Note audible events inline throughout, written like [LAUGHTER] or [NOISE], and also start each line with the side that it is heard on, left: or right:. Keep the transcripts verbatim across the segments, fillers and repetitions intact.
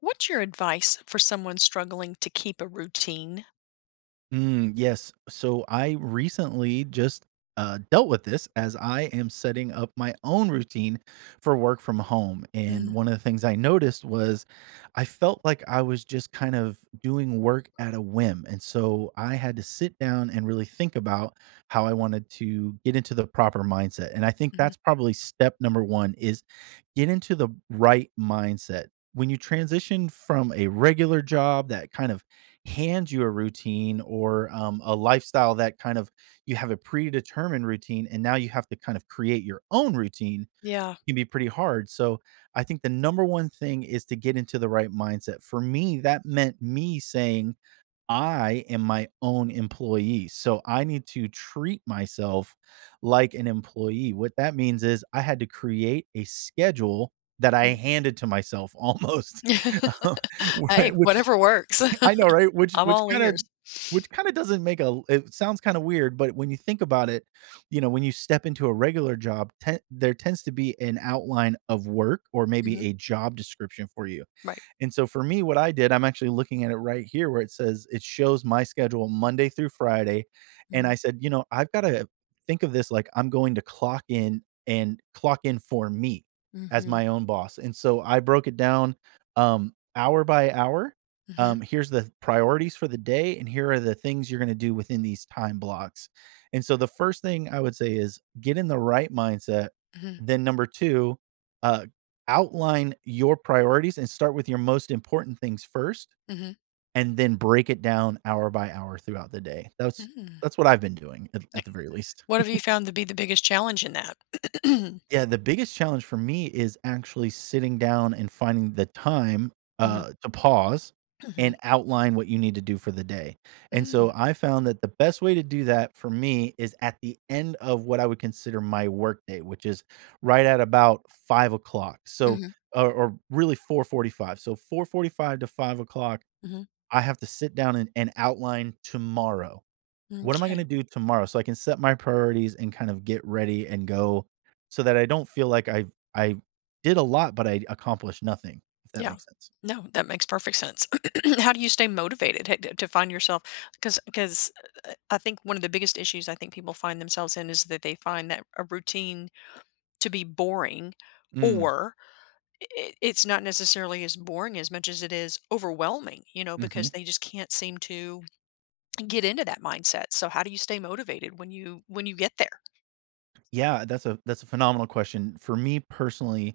left: What's your advice for someone struggling to keep a routine?
right: Mm, yes. So I recently just uh, dealt with this as I am setting up my own routine for work from home.
left: Mm,
right: And one of the things I noticed was I felt like I was just kind of doing work at a whim. And so I had to sit down and really think about how I wanted to get into the proper mindset. And I think
left: mhm.
right: that's probably step number one is get into the right mindset. When you transition from a regular job that kind of hands you a routine or um, a lifestyle that kind of you have a predetermined routine and now you have to kind of create your own routine
left: Yeah.
right: can be pretty hard. So I think the number one thing is to get into the right mindset. For me, that meant me saying, I am my own employee, so I need to treat myself like an employee. What that means is I had to create a schedule that I
left: Mm.
right: handed to myself almost, [LAUGHS] um,
left: [LAUGHS]
right: whi
left: Hey,
right: which
left: whatever works.
right: [LAUGHS] I know, right?
left: [LAUGHS]
right: Which
left: I'm
right: which
left: all
right: kinda
left: ears.
right: which kinda doesn't make a it sounds kinda weird, but when you think about it, you know, when you step into a regular job, ten there tends to be an outline of work or maybe
left: Mhm.
right: a job description for you.
left: Right.
right: And so for me, what I did, I'm actually looking at it right here where it says it shows my schedule Monday through Friday. And I
left: Mhm.
right: said, you know, I've got to think of this like I'm going to clock in and clock in for me as
left: Mhm.
right: my own boss. And so I broke it down um, hour by hour.
left: Mhm.
right: Um, here's the priorities for the day, and here are the things you're going to do within these time blocks. And so the first thing I would say is get in the right mindset.
left: Mhm.
right: Then, number two, uh, outline your priorities and start with your most important things first
left: Mhm.
right: and then break it down hour by hour throughout the day. That's
left: Mm.
right: that's what I've been doing at, at
left: Like,
right: the very least.
left: what have you found to be the biggest challenge in that? [CLEARS THROAT]
right: Yeah, the biggest challenge for me is actually sitting down and finding the time,
left: Mhm.
right: uh, to pause
left: Mhm.
right: and outline what you need to do for the day, and
left: Mm.
right: so I found that the best way to do that for me is at the end of what I would consider my workday, which is right at about five o'clock. So
left: Mhm.
right: or or really four forty-five. So four forty-five to five o'clock,
left: Mhm.
right: I have to sit down and and outline tomorrow.
left: Mm.
right: What am I gonna do tomorrow? So I can set my priorities and kind of get ready and go so that I don't feel like I I did a lot, but I accomplished nothing, if that
left: Yeah.
right: makes sense.
left: No, that makes perfect sense. [CLEARS THROAT] How do you stay motivated h- to find yourself? Because because I think one of the biggest issues I think people find themselves in is that they find that a routine to be boring,
right: Mm,
left: or i- it's not necessarily as boring as much as it is overwhelming. You know,
right: mhm.
left: because they just can't seem to get into that mindset. So how do you stay motivated when you when you get there?
right: Yeah, that's a that's a phenomenal question. For me personally,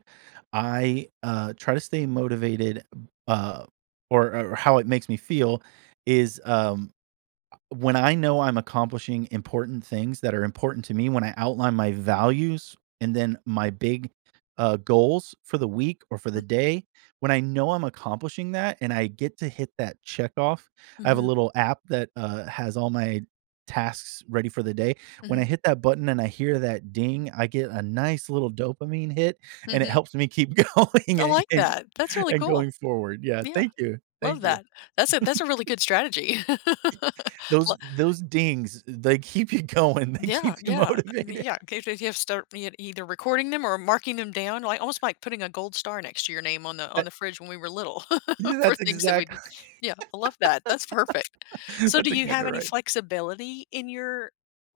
right: I, uh, try to stay motivated, uh, or or how it makes me feel is, um when I know I'm accomplishing important things that are important to me, when I outline my values and then my big, uh, goals for the week or for the day, when I know I'm accomplishing that and I get to hit that check off, I have a
left: Mm-hmm.
right: little app that, uh, has all my tasks ready for the day. When I
left: Hmm.
right: hit that button and I hear that ding, I get a nice little dopamine hit, and it
left: Hmm.
right: helps me keep [LAUGHS] going
left: I
right: and
left: like
right: and
left: that. That's really
right: and
left: cool.
right: going forward. Yeah,
left: Yeah,
right: thank you.
left: love
right: Thank you.
left: that. That's a that's a really good strategy. [LAUGHS]
right: Those
left: Love.
right: those dings, they keep you going, they
left: Yeah,
right: keep you [LAUGHS]
left: yeah, I mean,
right: motivated.
left: yeah, 'cause you have to start e either recording them or marking them down, like, almost like putting a gold star next to your name on the on
right: That
left: the fridge when we were little
right: yeah,
left: [LAUGHS] for
right: that's
left: things that we
right: exact
left: did. Yeah, I love that, that's perfect.
right: [LAUGHS]
left: So do
right: that's
left: you have
right: exactly
left: any
right: right.
left: flexibility in your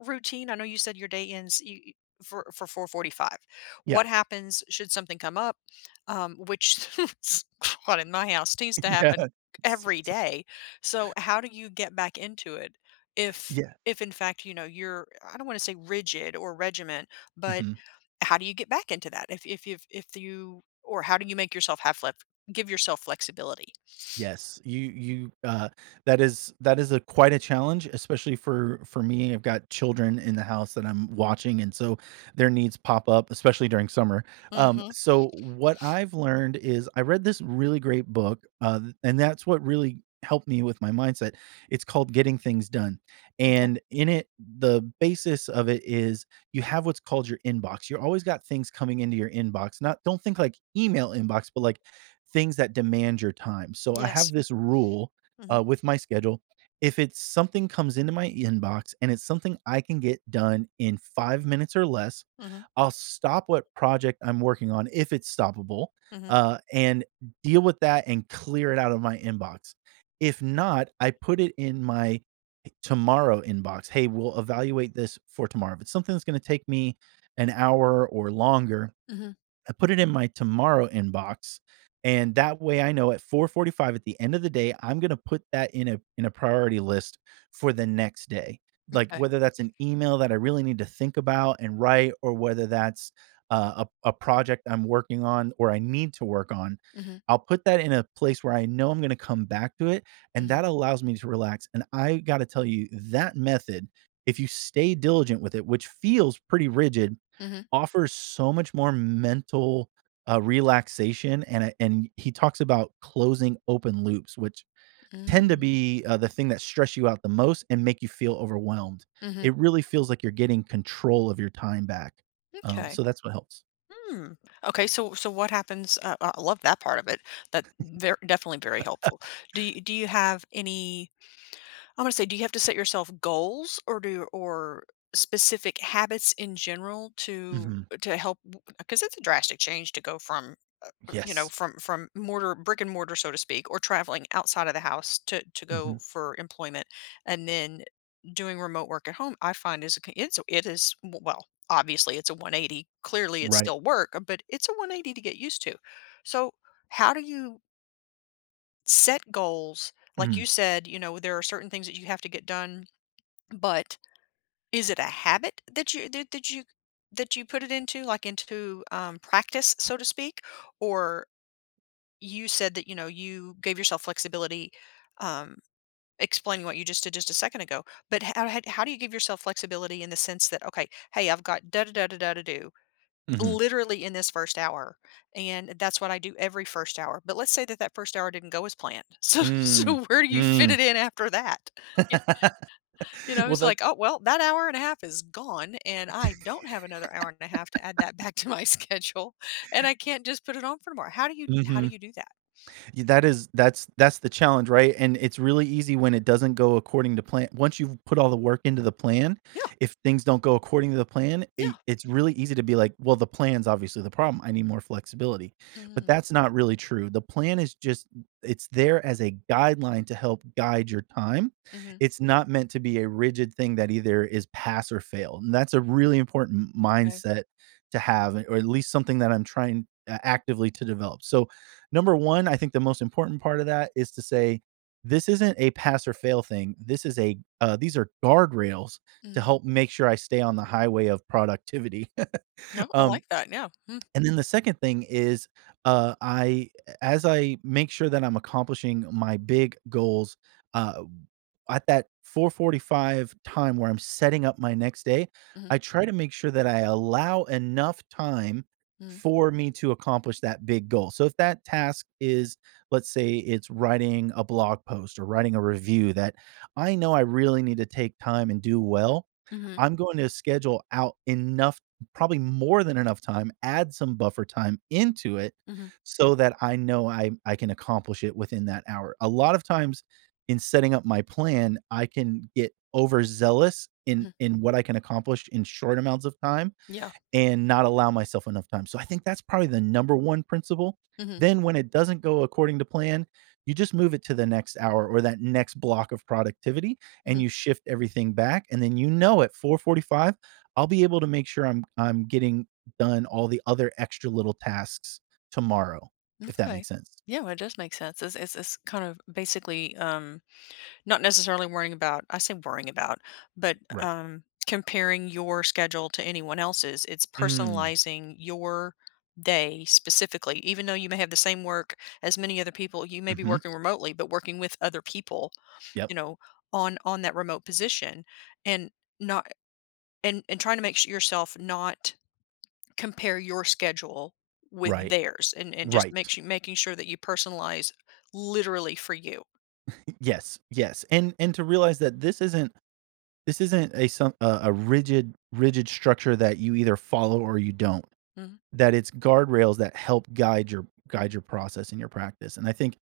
left: routine? I know you said your day ends you you for for four forty-five.
right: Yeah,
left: What happens should something come up, um, which [LAUGHS] what in my house seems
right: [LAUGHS]
left: to happen
right: yeah,
left: every
right: seriously.
left: day, so how do you get back into it if
right: Yeah,
left: if in fact you know you're, I don't want to say rigid or regiment, but
right: mhm.
left: how do you get back into that if if you if you or how do you make yourself have flex give yourself flexibility?
right: Yes, you you, uh, that is that is a quite a challenge, especially for for me. I've got children in the house that I'm watching, and so their needs pop up, especially during summer. Um,
left: Mm-hmm.
right: so what I've learned is I read this really great book, uh, and that's what really helped me with my mindset. It's called Getting Things Done,
left: Okay.
right: and in it, the basis of it is you have what's called your inbox. You always got things coming into your inbox. Not don't think like email inbox, but like things that demand your time. So I have
left: Yes.
right: this rule,
left: Mm-hmm.
right: uh, with my schedule. If it's something comes into my inbox and it's something I can get done in five minutes or less,
left: Mm-hmm.
right: I'll stop what project I'm working on if it's stoppable,
left: Mm-hmm.
right: uh, and deal with that and clear it out of my inbox. If not, I put it in my tomorrow inbox. "Hey, we'll evaluate this for tomorrow." If it's something that's gonna take me an hour or longer,
left: Mm-hmm.
right: I put it in my tomorrow inbox, and that way I know at four forty-five at the end of the day, I'm gonna put that in a in a priority list for the next day. Like,
left: Okay.
right: whether that's an email that I really need to think about and write, or whether that's uh, a, a project I'm working on or I need to work on,
left: Mm-hmm.
right: I'll put that in a place where I know I'm going to come back to it. And
left: Mm-hmm.
right: that allows me to relax. And I got to tell you, that method, if you stay diligent with it, which feels pretty rigid,
left: Mm-hmm.
right: offers so much more mental, uh, relaxation, and a and he talks about closing open loops, which tend to
left: Mm.
right: be, uh, the thing that stress you out the most and make you feel overwhelmed.
left: Mm-hmm.
right: It really feels like you're getting control of your time back, um,
left: Okay.
right: so that's what helps.
left: Hmm. Okay. So, so what happens? Uh, I love that part of it. That very, definitely very helpful. Do you, do you have any, I'm gonna say, do you have to set yourself goals or do or specific habits in general to
right: Mhm.
left: to help? Because it's a drastic change to go from uh, you know,
right: Yes.
left: from from mortar brick and mortar, so to speak, or traveling outside of the house to to go
right: Mhm.
left: for employment, and then doing remote work at home. I find is a c- it's it is, well, obviously it's a one eighty. Clearly, it's
right: Right.
left: still work, uh, but it's a one eighty to get used to. So, how do you set goals? Like
right: Mm.
left: you said, you know, there are certain things that you have to get done, but is it a habit that you that that you that you put it into, like, into, um, practice, so to speak? Or you said that, you know, you gave yourself flexibility, um, explaining what you just did just a second ago, but how how how do you give yourself flexibility in the sense that, "Okay, hey, I've got da da da da da to do
right: Mhm.
left: literally in this first hour, and that's what I do every first hour." But let's say that that first hour didn't go as planned. [LAUGHS] So
right: Mm.
left: so where do you fit
right: Mm.
left: it in after that?
right: [LAUGHS]
left: You know,
right: Well,
left: it's
right: that
left: like, "Oh, well, that hour and a half is gone, and I don't have another hour and a half to add that back to my [LAUGHS] schedule, and I can't just put it on for tomorrow." How do you how do
right: mhm.
left: you do that?
right: Y that is that's that's the challenge, right? And it's really easy when it doesn't go according to plan. Once you've put all the work into the plan,
left: Yeah,
right: if things don't go according to the plan,
left: yeah.
right: it, it's really easy to be like, well, the plan's obviously the problem. I need more flexibility. But
left: Mhm,
right: that's not really true. The plan is just it's there as a guideline to help guide your time.
left: mhm,
right: It's not meant to be a rigid thing that either is pass or fail. And that's a really important
left: okay.
right: mindset to have or at least something that I'm trying uh, actively to develop. So number one, I think the most important part of that is to say this isn't a pass or fail thing. This is a uh, these are guardrails to
left: Mhm.
right: help make sure I stay on the highway of productivity.
left: No,
right: [LAUGHS]
left: I
right: um,
left: like that, yeah. Mm,
right: and then the second thing is, uh, I as I make sure that I'm accomplishing my big goals, uh, at that four forty-five time where I'm setting up my next day,
left: mhm,
right: I try to make sure that I allow enough time
left: mhm,
right: for me to accomplish that big goal. So if that task is, let's say it's writing a blog post or writing a review that I know I really need to take time and do well,
left: mhm,
right: I'm going to schedule out enough probably more than enough time, add some buffer time into it
left: mhm,
right: so that I know I I can accomplish it within that hour. A lot of times in setting up my plan, I can get overzealous in
left: mhm,
right: in what I can accomplish in short amounts of time
left: yeah,
right: and not allow myself enough time. So I think that's probably the number one principle.
left: mhm,
right: Then when it doesn't go according to plan, you just move it to the next hour or that next block of productivity
left: mhm,
right: and you shift everything back and then you know at four forty-five I'll be able to make sure I'm I'm getting done all the other extra little tasks tomorrow, if that
left: m'kay.
right: makes sense.
left: Yeah, well, it does make sense. It's it's it's kind of basically, um not necessarily worrying about, I say worrying about, but,
right: Right.
left: um, comparing your schedule to anyone else's. It's
right: Mm.
left: personalizing your day specifically, even though you may have the same work as many other people, you may be
right: Mhm.
left: working remotely, but working with other people,
right: Yep.
left: you know, on on that remote position and not and and trying to make s yourself not compare your schedule with
right: Right.
left: theirs and and just make
right: Right.
left: sure, making sure that you personalize literally for you.
right: Yes. Yes. And and to realize that this isn't This isn't a some a a rigid rigid structure that you either follow or you don't,
left: Mhm.
right: that it's guardrails that help guide your guide your process and your practice, and I think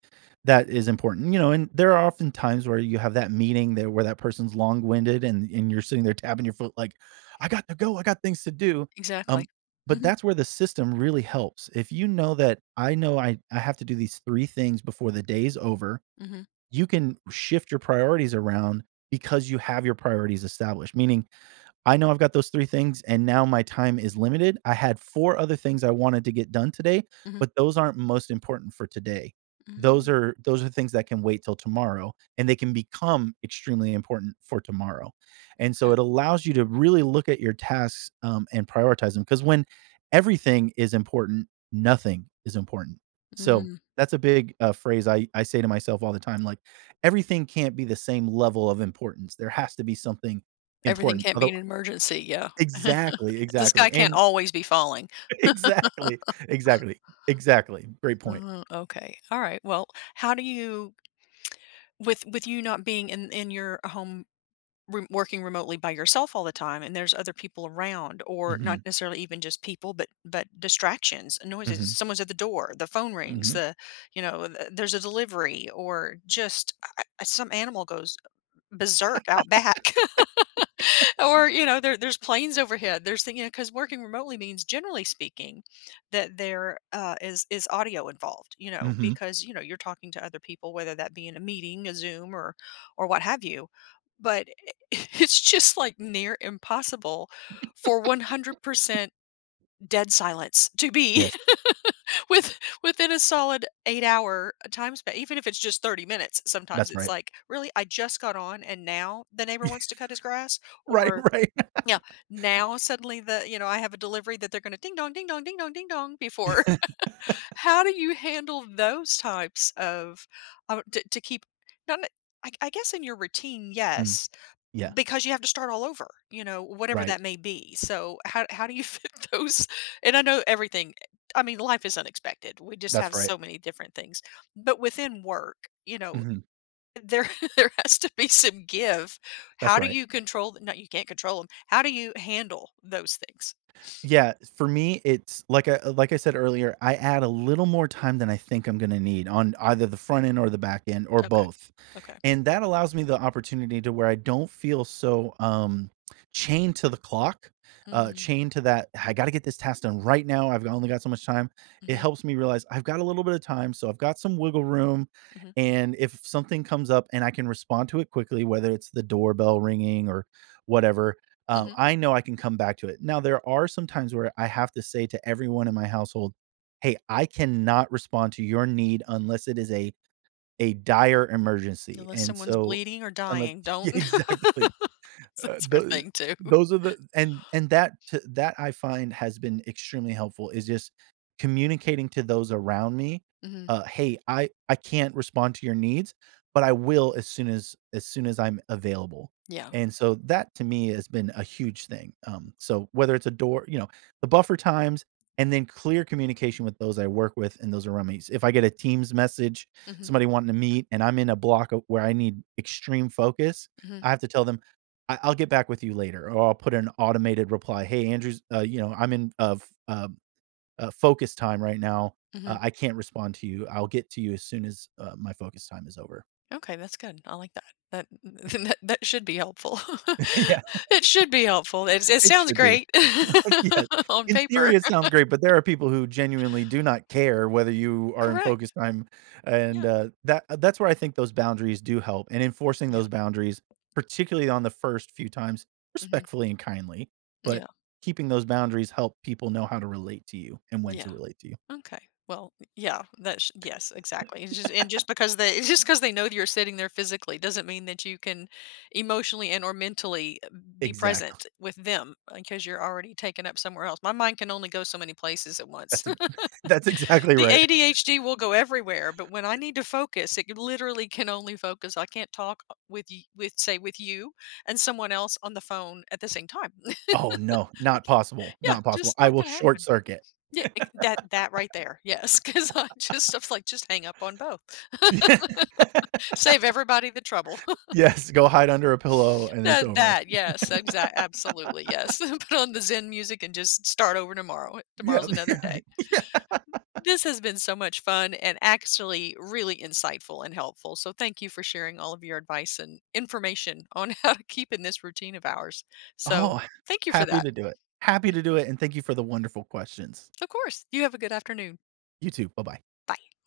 right: that is important, you know, and there are often times where you have that meeting there where that person's long-winded and and you're sitting there tapping your foot like, "I got to go, I got things to do,"
left: Exactly.
right: um, but
left: Mhm.
right: that's where the system really helps. If you know that, "I know I I have to do these three things before the day's over,"
left: Mhm.
right: you can shift your priorities around because you have your priorities established. Meaning, I know I've got those three things, and now my time is limited. I had four other things I wanted to get done today,
left: Mhm.
right: but those aren't most important for today. Those
left: Mm,
right: are those are things that can wait till tomorrow, and they can become extremely important for tomorrow. And so
left: okay.
right: it allows you to really look at your tasks, um, and prioritize them, because when everything is important, nothing is important. So,
left: Mm,
right: that's a big, uh, phrase I I say to myself all the time, like, everything can't be the same level of importance. There has to be something
left: everything
right: important,
left: can't be
right: although
left: an emergency, yeah. [LAUGHS]
right: exactly,
left: The sky
right: exactly,
left: can't
right: and
left: always be falling.
right: [LAUGHS] exactly, exactly, exactly, great point.
left: Uh, okay. All right. Well, how do you with with you not being in in your home, re- working remotely by yourself all the time, and there's other people around or not
right: Mhm,
left: necessarily even just people but but distractions, noises,
right: mhm,
left: someone's at the door, the phone rings,
right: mhm,
left: the, you know, th- there's a delivery, or just uh, uh, some animal goes berserk out back. Or, you know, there there's planes overhead. There's thing, you know, 'cause working remotely means, generally speaking, that there, uh, is is audio involved, you know,
right: mhm,
left: because, you know, you're talking to other people, whether that be in a meeting, a Zoom, or or what have you. But [LAUGHS] it's just, like, near impossible for one hundred percent dead silence to be
right: yes,
left: [LAUGHS] with within a solid eight-hour time span, even if it's just thirty minutes. Sometimes
right: that's
left: it's
right: right.
left: like, "Really? I just got on, and now the neighbor wants to
right: [LAUGHS]
left: cut his grass?"
right: Right,
left: Or
right: right. [LAUGHS]
left: yeah, now suddenly the, you know, I have a delivery that they're gonna ding dong, ding dong, ding dong, ding dong before. [LAUGHS] How do you handle those types of uh, to, to keep not n- I, I guess in your routine,
right: Mm,
left: yes,
right: yeah,
left: because you have to start all over, you know, whatever
right: right,
left: that may be. So how how do you [LAUGHS] fit those? And I know everything. I mean, life is unexpected. We just
right: that's
left: have
right: right.
left: so many different things. But within work, you know,
right: Mhm,
left: there [LAUGHS] there has to be some give.
right: that's
left: How do
right: right.
left: you control th no, you can't control control them. How do you handle those things?
right: Yeah, for me, it's like I like I said earlier, I add a little more time than I think I'm gonna need on either the front end or the back end or
left: Okay.
right: both.
left: Okay.
right: And that allows me the opportunity to where I don't feel so, um, chained to the clock, uh,
left: Mm,
right: chained to that, "I gotta get this task done right now, I've only got so much time." It
left: mhm,
right: helps me realize I've got a little bit of time, so I've got some wiggle room,
left: mhm,
right: and if something comes up and I can respond to it quickly, whether it's the doorbell ringing or whatever, um,
left: mhm.
right: I know I can come back to it. Now there are some times where I have to say to everyone in my household, "Hey, I cannot respond to your need unless it is a a dire emergency,
left: Unless
right: and
left: someone's
right: so
left: bleeding or
right: unless"
left: dying,
right: [LAUGHS]
left: don't.
right: yeah, exactly.
left: [LAUGHS]
right: Uh,
left: That's her
right: tho
left: thing too.
right: those are the and and that t that I find has been extremely helpful is just communicating to those around me,
left: Mhm.
right: uh, "Hey, I I can't respond to your needs, but I will as soon as as soon as I'm available."
left: Yeah.
right: And so that to me has been a huge thing. Um, so whether it's a door you know, the buffer times and then clear communication with those I work with and those around me. If I get a Teams message,
left: Mhm,
right: somebody wanting to meet, and I'm in a block of where I need extreme focus,
left: mhm,
right: I have to tell them, I I'll get back with you later, or I'll put an automated reply. Hey, Andrews, uh, you know, I'm in of uh, uh, focus time right now. Uh,
left: mhm.
right: I can't respond to you. I'll get to you as soon as uh, my focus time is over.
left: Okay, that's good. I like that. That [LAUGHS] that that should be helpful. [LAUGHS]
right: [LAUGHS] Yeah,
left: It should be helpful. It it
right: it
left: sounds
right: should be.
left: great
right: Yeah.
left: [LAUGHS] on
right: In
left: paper.
right: theory, it sounds great, but there are people who genuinely do not care whether you are in focus
left: Correct.
right: time, and,
left: Yeah.
right: uh, that uh, that's where I think those boundaries do help, and enforcing those
left: Yeah.
right: boundaries, particularly on the first few times,
left: Mhm.
right: respectfully and kindly, but
left: Yeah.
right: keeping those boundaries help people know how to relate to you and when
left: Yeah.
right: to relate to you.
left: Okay. Well, yeah, that's yes, exactly. It's just, and just because they [LAUGHS] just because they know that you're sitting there physically doesn't mean that you can emotionally and or mentally uh, be
right: Exactly.
left: present with them because you're already taken up somewhere else. My mind can only go so many places at once.
right: That's ex [LAUGHS] that's
left: [LAUGHS]
right: exactly
left: The
right: right.
left: A D H D will go everywhere, but when I need to focus, it literally can only focus. I can't talk uh, with you, with, say, with you and someone else on the phone at the same time. [LAUGHS]
right: Oh, no. Not
left: Like,
right: possible,
left: yeah,
right: not possible.
left: just
right: I
left: not
right: will
left: gonna
right: short
left: happen.
right: circuit.
left: Yeah, ex that that right there, yes, [LAUGHS] because I just, I was like, "Just hang up on both.
right: [LAUGHS]
left: Save everybody the trouble." [LAUGHS]
right: Yes, go hide under a pillow, and it's
left: That
right: over.
left: that, yes, exact absolutely, yes. [LAUGHS] Put on the Zen music and just start over tomorrow. Tomorrow's
right: Yeah.
left: another day.
right: [LAUGHS]
left: This has been so much fun and actually really insightful and helpful, so thank you for sharing all of your advice and information on [LAUGHS] how to keep in this routine of ours. So,
right: Oh,
left: thank you for
right: happy
left: that.
right: to do it. Happy
left: Yeah,
right: to do it, and thank you for the wonderful questions.
left: of course. You have a good afternoon.
right: You too. Bye-bye.
left: Bye.